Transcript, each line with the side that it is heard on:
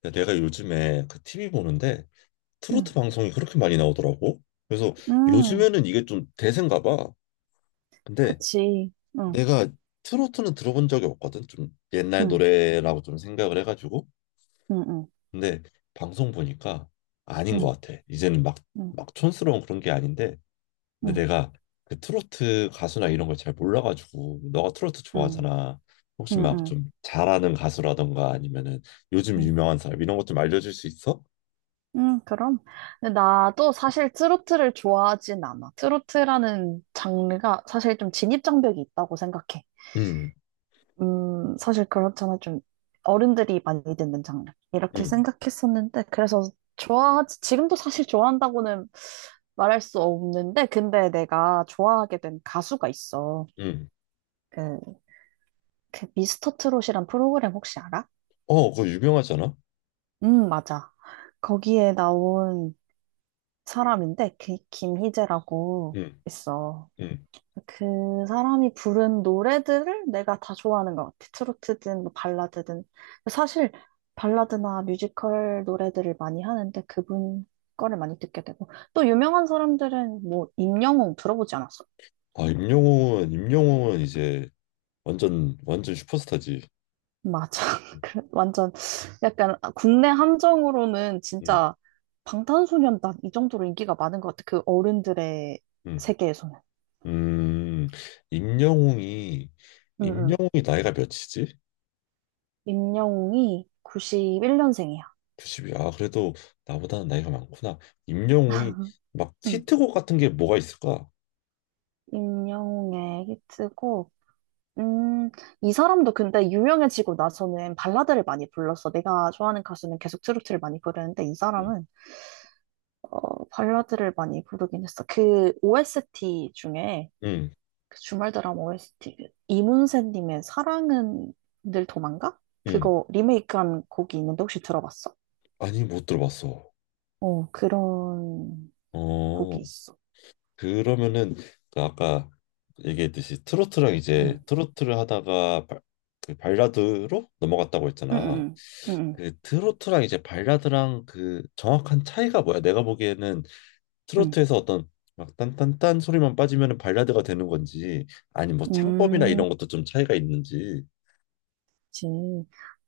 left: 근데 내가 요즘에 그 TV 보는데
right: 응,
left: 트로트 방송이 그렇게 많이 나오더라고. 그래서
right: 응,
left: 요즘에는 이게 좀 대세인가 봐. 근데
right: 그치. 응,
left: 내가 트로트는 들어본 적이 없거든. 좀 옛날
right: 응,
left: 노래라고 좀 생각을 해가지고.
right: 응, 응,
left: 근데 방송 보니까 아닌
right: 응,
left: 것 같아. 이제는 막,
right: 응,
left: 막 촌스러운 그런 게 아닌데. 근데
right: 응,
left: 내가 그 트로트 가수나 이런 걸 잘 몰라가지고. 너가 트로트
right: 응,
left: 좋아하잖아. 혹시
right: 응,
left: 막
right: 응,
left: 좀 잘하는 가수라던가 아니면은 요즘
right: 응,
left: 유명한 사람 이런 것 좀 알려줄 수 있어?
right: 응, 그럼. 근데 나도 사실 트로트를 좋아하진 않아. 트로트라는 장르가 사실 좀 진입장벽이 있다고 생각해.
left: 응,
right: 사실 그렇잖아. 좀 어른들이 많이 듣는 장르. 이렇게
left: 응.
right: 생각했었는데, 그래서 좋아하지, 지금도 사실 좋아한다고는 말할 수 없는데, 근데 내가 좋아하게 된 가수가 있어.
left: 음.
right: 그 그 미스터 트롯이란 프로그램 혹시 알아?
left: 어, 그거 유명하잖아.
right: 응, 맞아. 거기에 나온 사람인데 그 김희재라고
left: 음.
right: 있어.
left: 음.
right: 그 사람이 부른 노래들을 내가 다 좋아하는 것 같아. 트로트든 뭐 발라드든. 사실 발라드나 뮤지컬 노래들을 많이 하는데 그분 거를 많이 듣게 되고 또 유명한 사람들은 뭐 임영웅 들어보지 않았어?
left: 아, 임영웅은 이제 완전 완전 슈퍼스타지.
right: 맞아. 그래, 완전 약간 국내 함정으로는
left: 음.
right: 진짜 방탄소년단 이 정도로 인기가 많은 것 같아. 그 어른들의
left: 음.
right: 세계에서는.
left: 음. 임영웅이
right: 응, 응.
left: 임영웅이 나이가 몇이지?
right: 임영웅이 91년생이야.
left: 9이 아, 그래도 나보다는 나이가 많구나. 임영웅이
right: 응.
left: 막
right: 응.
left: 히트곡 같은 게 뭐가 있을까?
right: 임영웅의 히트곡. 음, 이 사람도 근데 유명해지고 나서는 발라드를 많이 불렀어. 내가 좋아하는 가수는 계속 트로트를 많이 부르는데 이
left: 음.
right: 사람은 어, 발라드를 많이 부르긴 했어. 그 OST 중에
left: 음.
right: 그 주말 드라마 OST 그 이문세님의 사랑은 늘 도망가?
left: 음.
right: 그거 리메이크한 곡이 있는데 혹시 들어봤어?
left: 아니, 못 들어봤어.
right: 어 그런
left: 어.
right: 곡이 있어.
left: 그러면은 그 아까 얘기했듯이 트로트랑 이제
right: 응,
left: 트로트를 하다가 그 발라드로 넘어갔다고
right: 응,
left: 했잖아.
right: 응, 응, 응,
left: 그 트로트랑 이제 발라드랑 그 정확한 차이가 뭐야? 내가 보기에는
right: 응.
left: 트로트에서 어떤 막 딴딴딴 소리만 빠지면은 발라드가 되는 건지 아니 뭐 창법이나
right: 응. 음,
left: 이런 것도 좀 차이가 있는지.
right: 그치.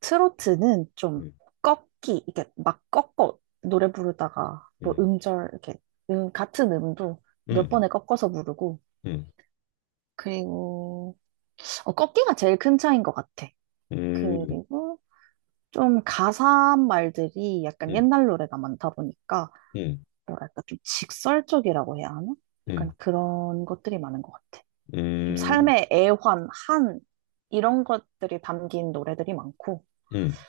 right: 트로트는 좀
left: 음,
right: 꺾기 이게 막 꺾어 노래 부르다가 뭐
left: 음,
right: 음절 이렇게 같은 음도 몇
left: 음,
right: 번에 꺾어서 부르고
left: 음,
right: 그리고 어, 꺾기가 제일 큰 차이인 것 같아.
left: 음,
right: 그리고 좀 가사한 말들이 약간
left: 음,
right: 옛날 노래가 많다 보니까
left: 음,
right: 뭐랄까 좀 직설적이라고 해야 하나? 약간
left: 음,
right: 그런 것들이 많은 것 같아. 좀
left: 음,
right: 삶의 애환, 한 이런 것들이 담긴 노래들이 많고,
left: 음,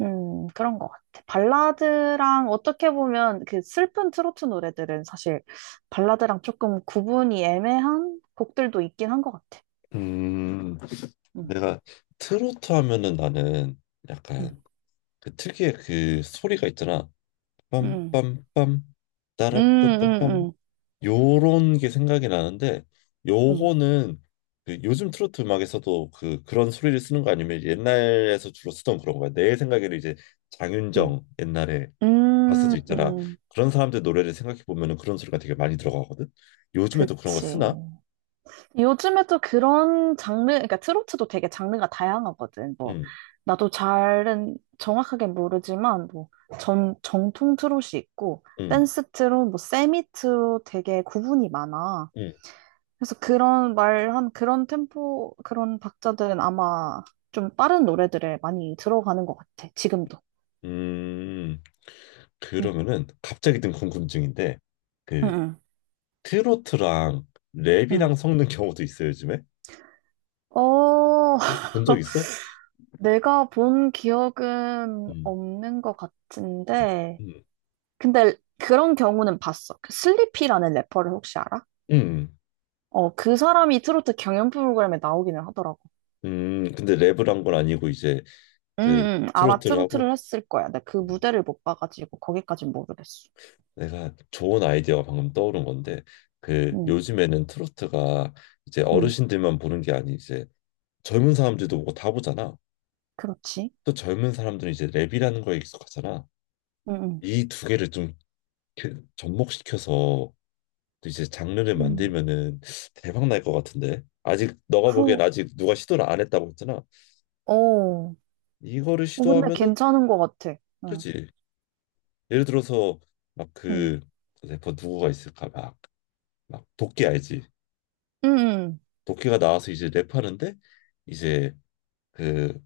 right: 그런 것 같아. 발라드랑 어떻게 보면 그 슬픈 트로트 노래들은 사실 발라드랑 조금 구분이 애매한 곡들도 있긴 한 것 같아.
left: 음.
right: 음,
left: 내가 트로트 하면은 나는
right: 음,
left: 약간 그 특유의 그 소리가 있잖아.
right: 음,
left: 빰빰빰
right: 음,
left: 따라따따빰
right: 음,
left: 요런 게 생각이 나는데,
right: 음,
left: 요거는 그 요즘 트로트 음악에서도 그 그런 소리를 쓰는 거 아니면 옛날에서 주로 쓰던 그런 거야. 내 생각에는 이제
right: 음,
left: 장윤정 옛날에
right: 음,
left: 가수도
right: 음,
left: 있잖아.
right: 음.
left: 그런 사람들 노래를 생각해 보면은 그런 소리가 되게 많이 들어가거든. 요즘에도 그런 거
right: 그치.
left: 쓰나?
right: 요즘에 또 그런 장르, 그러니까 트로트도 되게 장르가 다양하거든. 뭐,
left: 응,
right: 나도 잘은 정확하게 모르지만, 뭐, 정통 트롯이 있고,
left: 응,
right: 댄스 트롯, 뭐, 세미 트롯 되게 구분이 많아.
left: 응.
right: 그래서 그런 말한 그런 템포, 그런 박자들은 아마 좀 빠른 노래들에 많이 들어가는 것 같아, 지금도.
left: 음,
right: 응,
left: 그러면은 갑자기 든 궁금증인데
right: 응,
left: 그
right: 응.
left: 트로트랑
right: 응.
left: 랩이랑 섞는 경우도 있어요, 요즘에?
right: 어,
left: 혹시 본 적 있어?
right: 내가 본 기억은
left: 음,
right: 없는 것
left: 음,
right: 같은데,
left: 음,
right: 근데 그런 경우는 봤어. 그 슬리피라는 래퍼를 혹시 알아?
left: 음,
right: 어, 그 사람이 트로트 경연 프로그램에 나오기는 하더라고.
left: 근데 랩을 한 건 아니고 이제 그
right: 아마
left: 트로트를 하고.
right: 트로트를 했을 거야. 근데 그
left: 음,
right: 무대를 못 봐가지고 거기까진 모르겠어.
left: 내가 좋은 아이디어가 방금 떠오른 건데 그
right: 음,
left: 요즘에는 트로트가 이제
right: 음,
left: 어르신들만 보는 게 아니 이제 젊은 사람들도 보고 다 보잖아.
right: 그렇지.
left: 또 젊은 사람들은 이제 랩이라는 거에 익숙하잖아.
right: 음, 음,
left: 이 두 개를 좀 접목시켜서 또 이제 장르를
right: 음.
left: 만들면은 대박 날 것 같은데, 아직 너가 보기엔
right: 그,
left: 아직 누가 시도를 안 했다고 했잖아.
right: 어, 어,
left: 이거를
right: 근데
left: 시도하면은,
right: 괜찮은 것 같아. 응,
left: 그지? 예를 들어서 막
right: 응,
left: 그 래퍼 누구가 있을까, 막 막 도끼 알지?
right: 응,
left: 도끼가 나와서 이제 랩하는데, 이제 그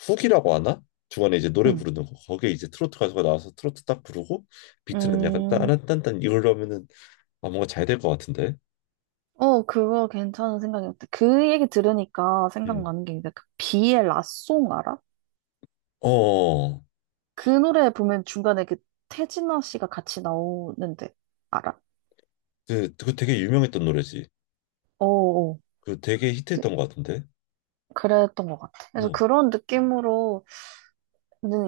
left: 훅이라고 하나, 중간에 이제 노래
right: 응,
left: 부르는 거 거기에 이제 트로트 가수가 나와서 트로트 딱 부르고, 비트는 약간
right: 응. 음.
left: 따란딴딴 이걸로 하면은, 아 뭔가 잘 될 것 같은데.
right: 어, 그거 괜찮은 생각이었다. 그 얘기 들으니까
left: 음.
right: 생각나는 게있데그 비의 라송 알아?
left: 어 어.
right: 그 노래 보면 중간에 그 태진아 씨가 같이 나오는데 알아?
left: 그 되게 유명했던 노래지.
right: 어어.
left: 그 되게 히트했던 것 같은데.
right: 그랬던 것 같아. 그래서
left: 어,
right: 그런 느낌으로는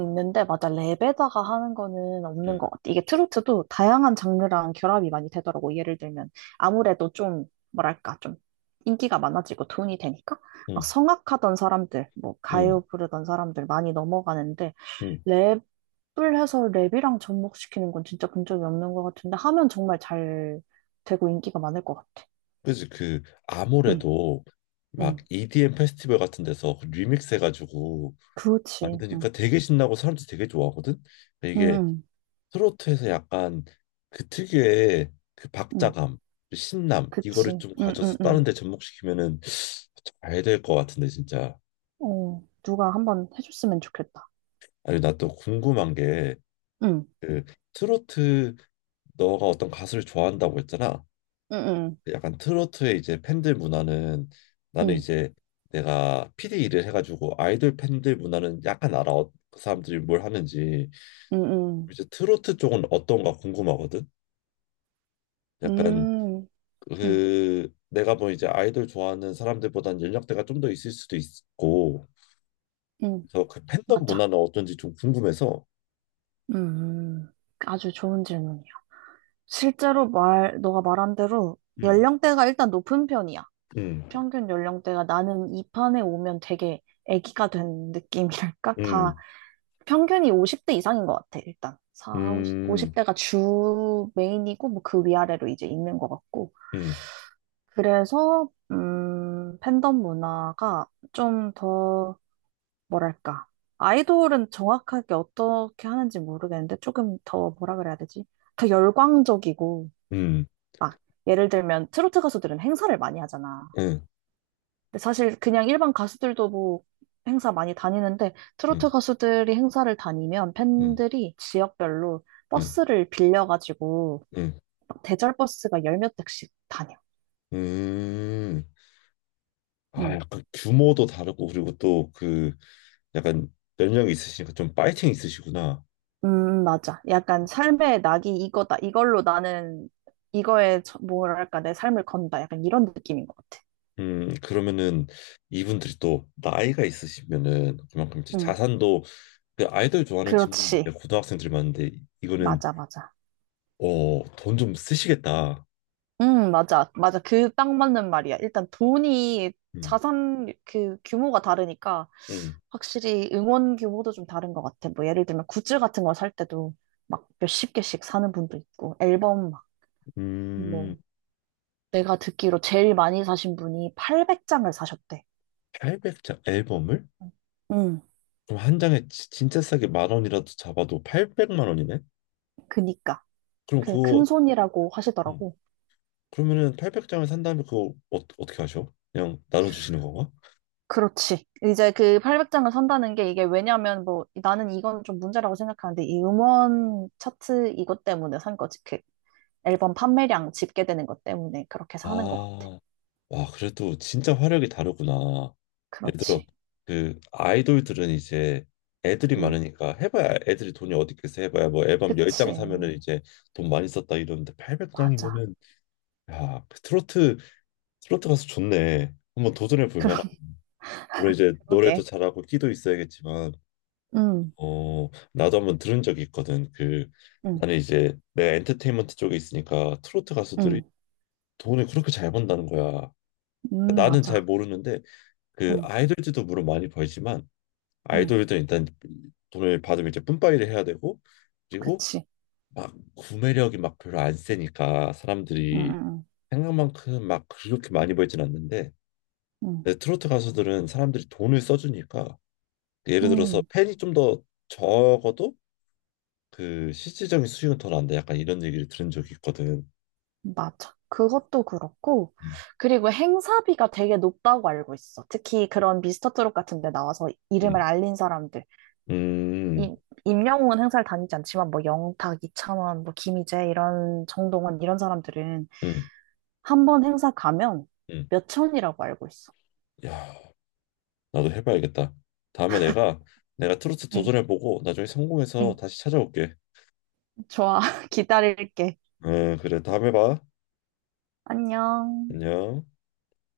right: 있는데, 맞아. 랩에다가 하는 거는 없는
left: 응,
right: 것 같아. 이게 트로트도 다양한 장르랑 결합이 많이 되더라고. 예를 들면, 아무래도 좀, 뭐랄까, 좀 인기가 많아지고 돈이 되니까, 막
left: 응,
right: 성악하던 사람들, 뭐,
left: 응,
right: 가요 부르던 사람들 많이 넘어가는데,
left: 응.
right: 랩 풀 해서 랩이랑 접목시키는 건 진짜 본 적이 없는 것 같은데 하면 정말 잘 되고 인기가 많을 것 같아.
left: 그지. 그
right: 응,
left: 아무래도 막
right: 응,
left: EDM 페스티벌 같은 데서 그 리믹스 해가지고
right: 그렇지.
left: 만드니까
right: 응,
left: 되게 신나고 사람들이 되게 좋아하거든. 근데
right: 응,
left: 이게
right: 응,
left: 트로트에서 약간 그 특유의 그
right: 응.
left: 박자감, 그 신남
right: 그치.
left: 이거를 좀
right: 응,
left: 가져서
right: 응,
left: 다른
right: 응.
left: 데 접목시키면은 잘 될 것 같은데 진짜.
right: 어, 누가 한번 해줬으면 좋겠다.
left: 아니 나 또 궁금한 게
right: 응,
left: 그 트로트 너가 어떤 가수를 좋아한다고 했잖아.
right: 응, 응,
left: 그 약간 트로트의 이제 팬들 문화는, 나는
right: 응,
left: 이제 내가 PD 일을 해가지고 아이돌 팬들 문화는 약간 알아. 그 사람들이 뭘 하는지
right: 응, 응,
left: 이제 트로트 쪽은 어떤가 궁금하거든. 약간
right: 응, 응,
left: 그 내가 뭐 이제 아이돌 좋아하는 사람들보다는 연령대가 좀 더 있을 수도 있고,
right: 응.
left: 그래서 그 팬덤
right: 맞아.
left: 문화는 어떤지 좀 궁금해서.
right: 음, 아주 좋은 질문이야. 실제로 말, 너가 말한 대로
left: 음.
right: 연령대가 일단 높은 편이야.
left: 음,
right: 평균 연령대가 나는 이 판에 오면 되게 애기가 된 느낌이랄까? 다
left: 음,
right: 평균이 50대 이상인 것 같아, 일단. 사, 오십
left: 음,
right: 50대가 주 메인이고, 뭐 그 위아래로 이제 있는 것 같고.
left: 음,
right: 그래서, 팬덤 문화가 좀 더, 뭐랄까. 아이돌은 정확하게 어떻게 하는지 모르겠는데, 조금 더 뭐라 그래야 되지? 더 열광적이고,
left: 음,
right: 막, 예를 들면 트로트 가수들은 행사를 많이 하잖아.
left: 음,
right: 근데 사실 그냥 일반 가수들도 뭐 행사 많이 다니는데 트로트
left: 음,
right: 가수들이 행사를 다니면
left: 음,
right: 팬들이 지역별로
left: 음,
right: 버스를 빌려가지고
left: 음,
right: 막 대절 버스가 열 몇 대씩 다녀.
left: 음. 아,
right: 음,
left: 약간 규모도 다르고 그리고 또 그 약간 연령이 있으시니까 좀 파이팅 있으시구나.
right: 맞아. 약간 삶의 낙이 이거다. 이걸로 나는 이거에 뭐랄까 내 삶을 건다. 약간 이런 느낌인 것 같아.
left: 그러면은 이분들이 또 나이가 있으시면은 그만큼 이제
right: 음,
left: 자산도, 그 아이돌 좋아하는 친구들 이제
right: 그렇지.
left: 고등학생들이 많은데, 이거는
right: 맞아, 맞아.
left: 어, 돈 좀 쓰시겠다.
right: 맞아. 맞아. 그 딱 맞는 말이야. 일단 돈이
left: 음,
right: 자산 그 규모가 다르니까
left: 음,
right: 확실히 응원 규모도 좀 다른 것 같아. 뭐 예를 들면 굿즈 같은 거 살 때도 막 몇십 개씩 사는 분도 있고 앨범 막
left: 음,
right: 뭐 내가 듣기로 제일 많이 사신 분이 800장을 사셨대.
left: 800장 앨범을?
right: 음,
left: 그럼 한 장에 진짜 싸게 만 원이라도 잡아도 800만 원이네?
right: 그니까.
left: 그럼
right: 그
left: 그거
right: 큰 손이라고
left: 어,
right: 하시더라고.
left: 그러면은 800장을 산 다음에 그거 어, 어떻게 하셔? 그냥 나눠주시는 건가?
right: 그렇지. 이제 그 800장을 산다는 게 이게 왜냐면 뭐 나는 이건 좀 문제라고 생각하는데 이 음원 차트 이것 때문에 산 거지. 그 앨범 판매량 집계되는 것 때문에 그렇게 사는 것 같아.
left: 아, 와, 그래도 진짜 화력이 다르구나. 예를 들어,
right: 그렇지.
left: 그 아이돌들은 이제 애들이
right: 응.
left: 많으니까 해봐야 애들이 돈이 어디 있겠어, 해봐야 뭐 앨범 10장
right: 그치.
left: 사면은 이제 돈 많이 썼다 이러는데
right: 맞아.
left: 800장이면은, 야, 그 트로트 가수 좋네. 한번 도전해 볼 만한. 물론 이제 노래도
right: 그러게.
left: 잘하고 끼도 있어야겠지만
right: 응,
left: 어, 나도 한번 들은 적이 있거든. 그
right: 응,
left: 나는 이제 내가 엔터테인먼트 쪽에 있으니까 트로트 가수들이
right: 응,
left: 돈을 그렇게 잘 번다는 거야. 그러니까
right: 응,
left: 나는 잘
right: 맞아.
left: 모르는데 그
right: 응,
left: 아이돌들도 물론 많이 벌지만,
right: 응,
left: 아이돌들은 일단 돈을 받으면 이제 뿜빠이를 해야 되고, 그리고
right: 그치.
left: 막 구매력이 막 별로 안 세니까
right: 응,
left: 사람들이
right: 응,
left: 생각만큼 막 그렇게 많이 벌진 않는데,
right: 응,
left: 근데 트로트 가수들은 사람들이 돈을 써주니까,
right: 응,
left: 예를 들어서
right: 응,
left: 팬이 좀 더 적어도 그 실질적인 수익은 더 난다 약간 이런 얘기를 들은 적이 있거든.
right: 맞아. 그것도 그렇고,
left: 음,
right: 그리고 행사비가 되게 높다고 알고 있어. 특히 그런 미스터 트롯 같은 데 나와서 이름을
left: 음,
right: 알린 사람들.
left: 음,
right: 임, 임영웅은 행사를 다니지 않지만, 뭐, 영탁, 이찬원, 뭐, 김희재, 이런, 정동원, 이런 사람들은
left: 음.
right: 한 번 행사 가면
left: 음.
right: 몇 천이라고 알고 있어.
left: 야. 나도 해봐야겠다. 다음에 내가 트로트
right: 응,
left: 도전해보고 나중에 성공해서
right: 응.
left: 다시 찾아올게.
right: 좋아. 기다릴게.
left: 응, 그래. 다음에 봐.
right: 안녕.
left: 안녕.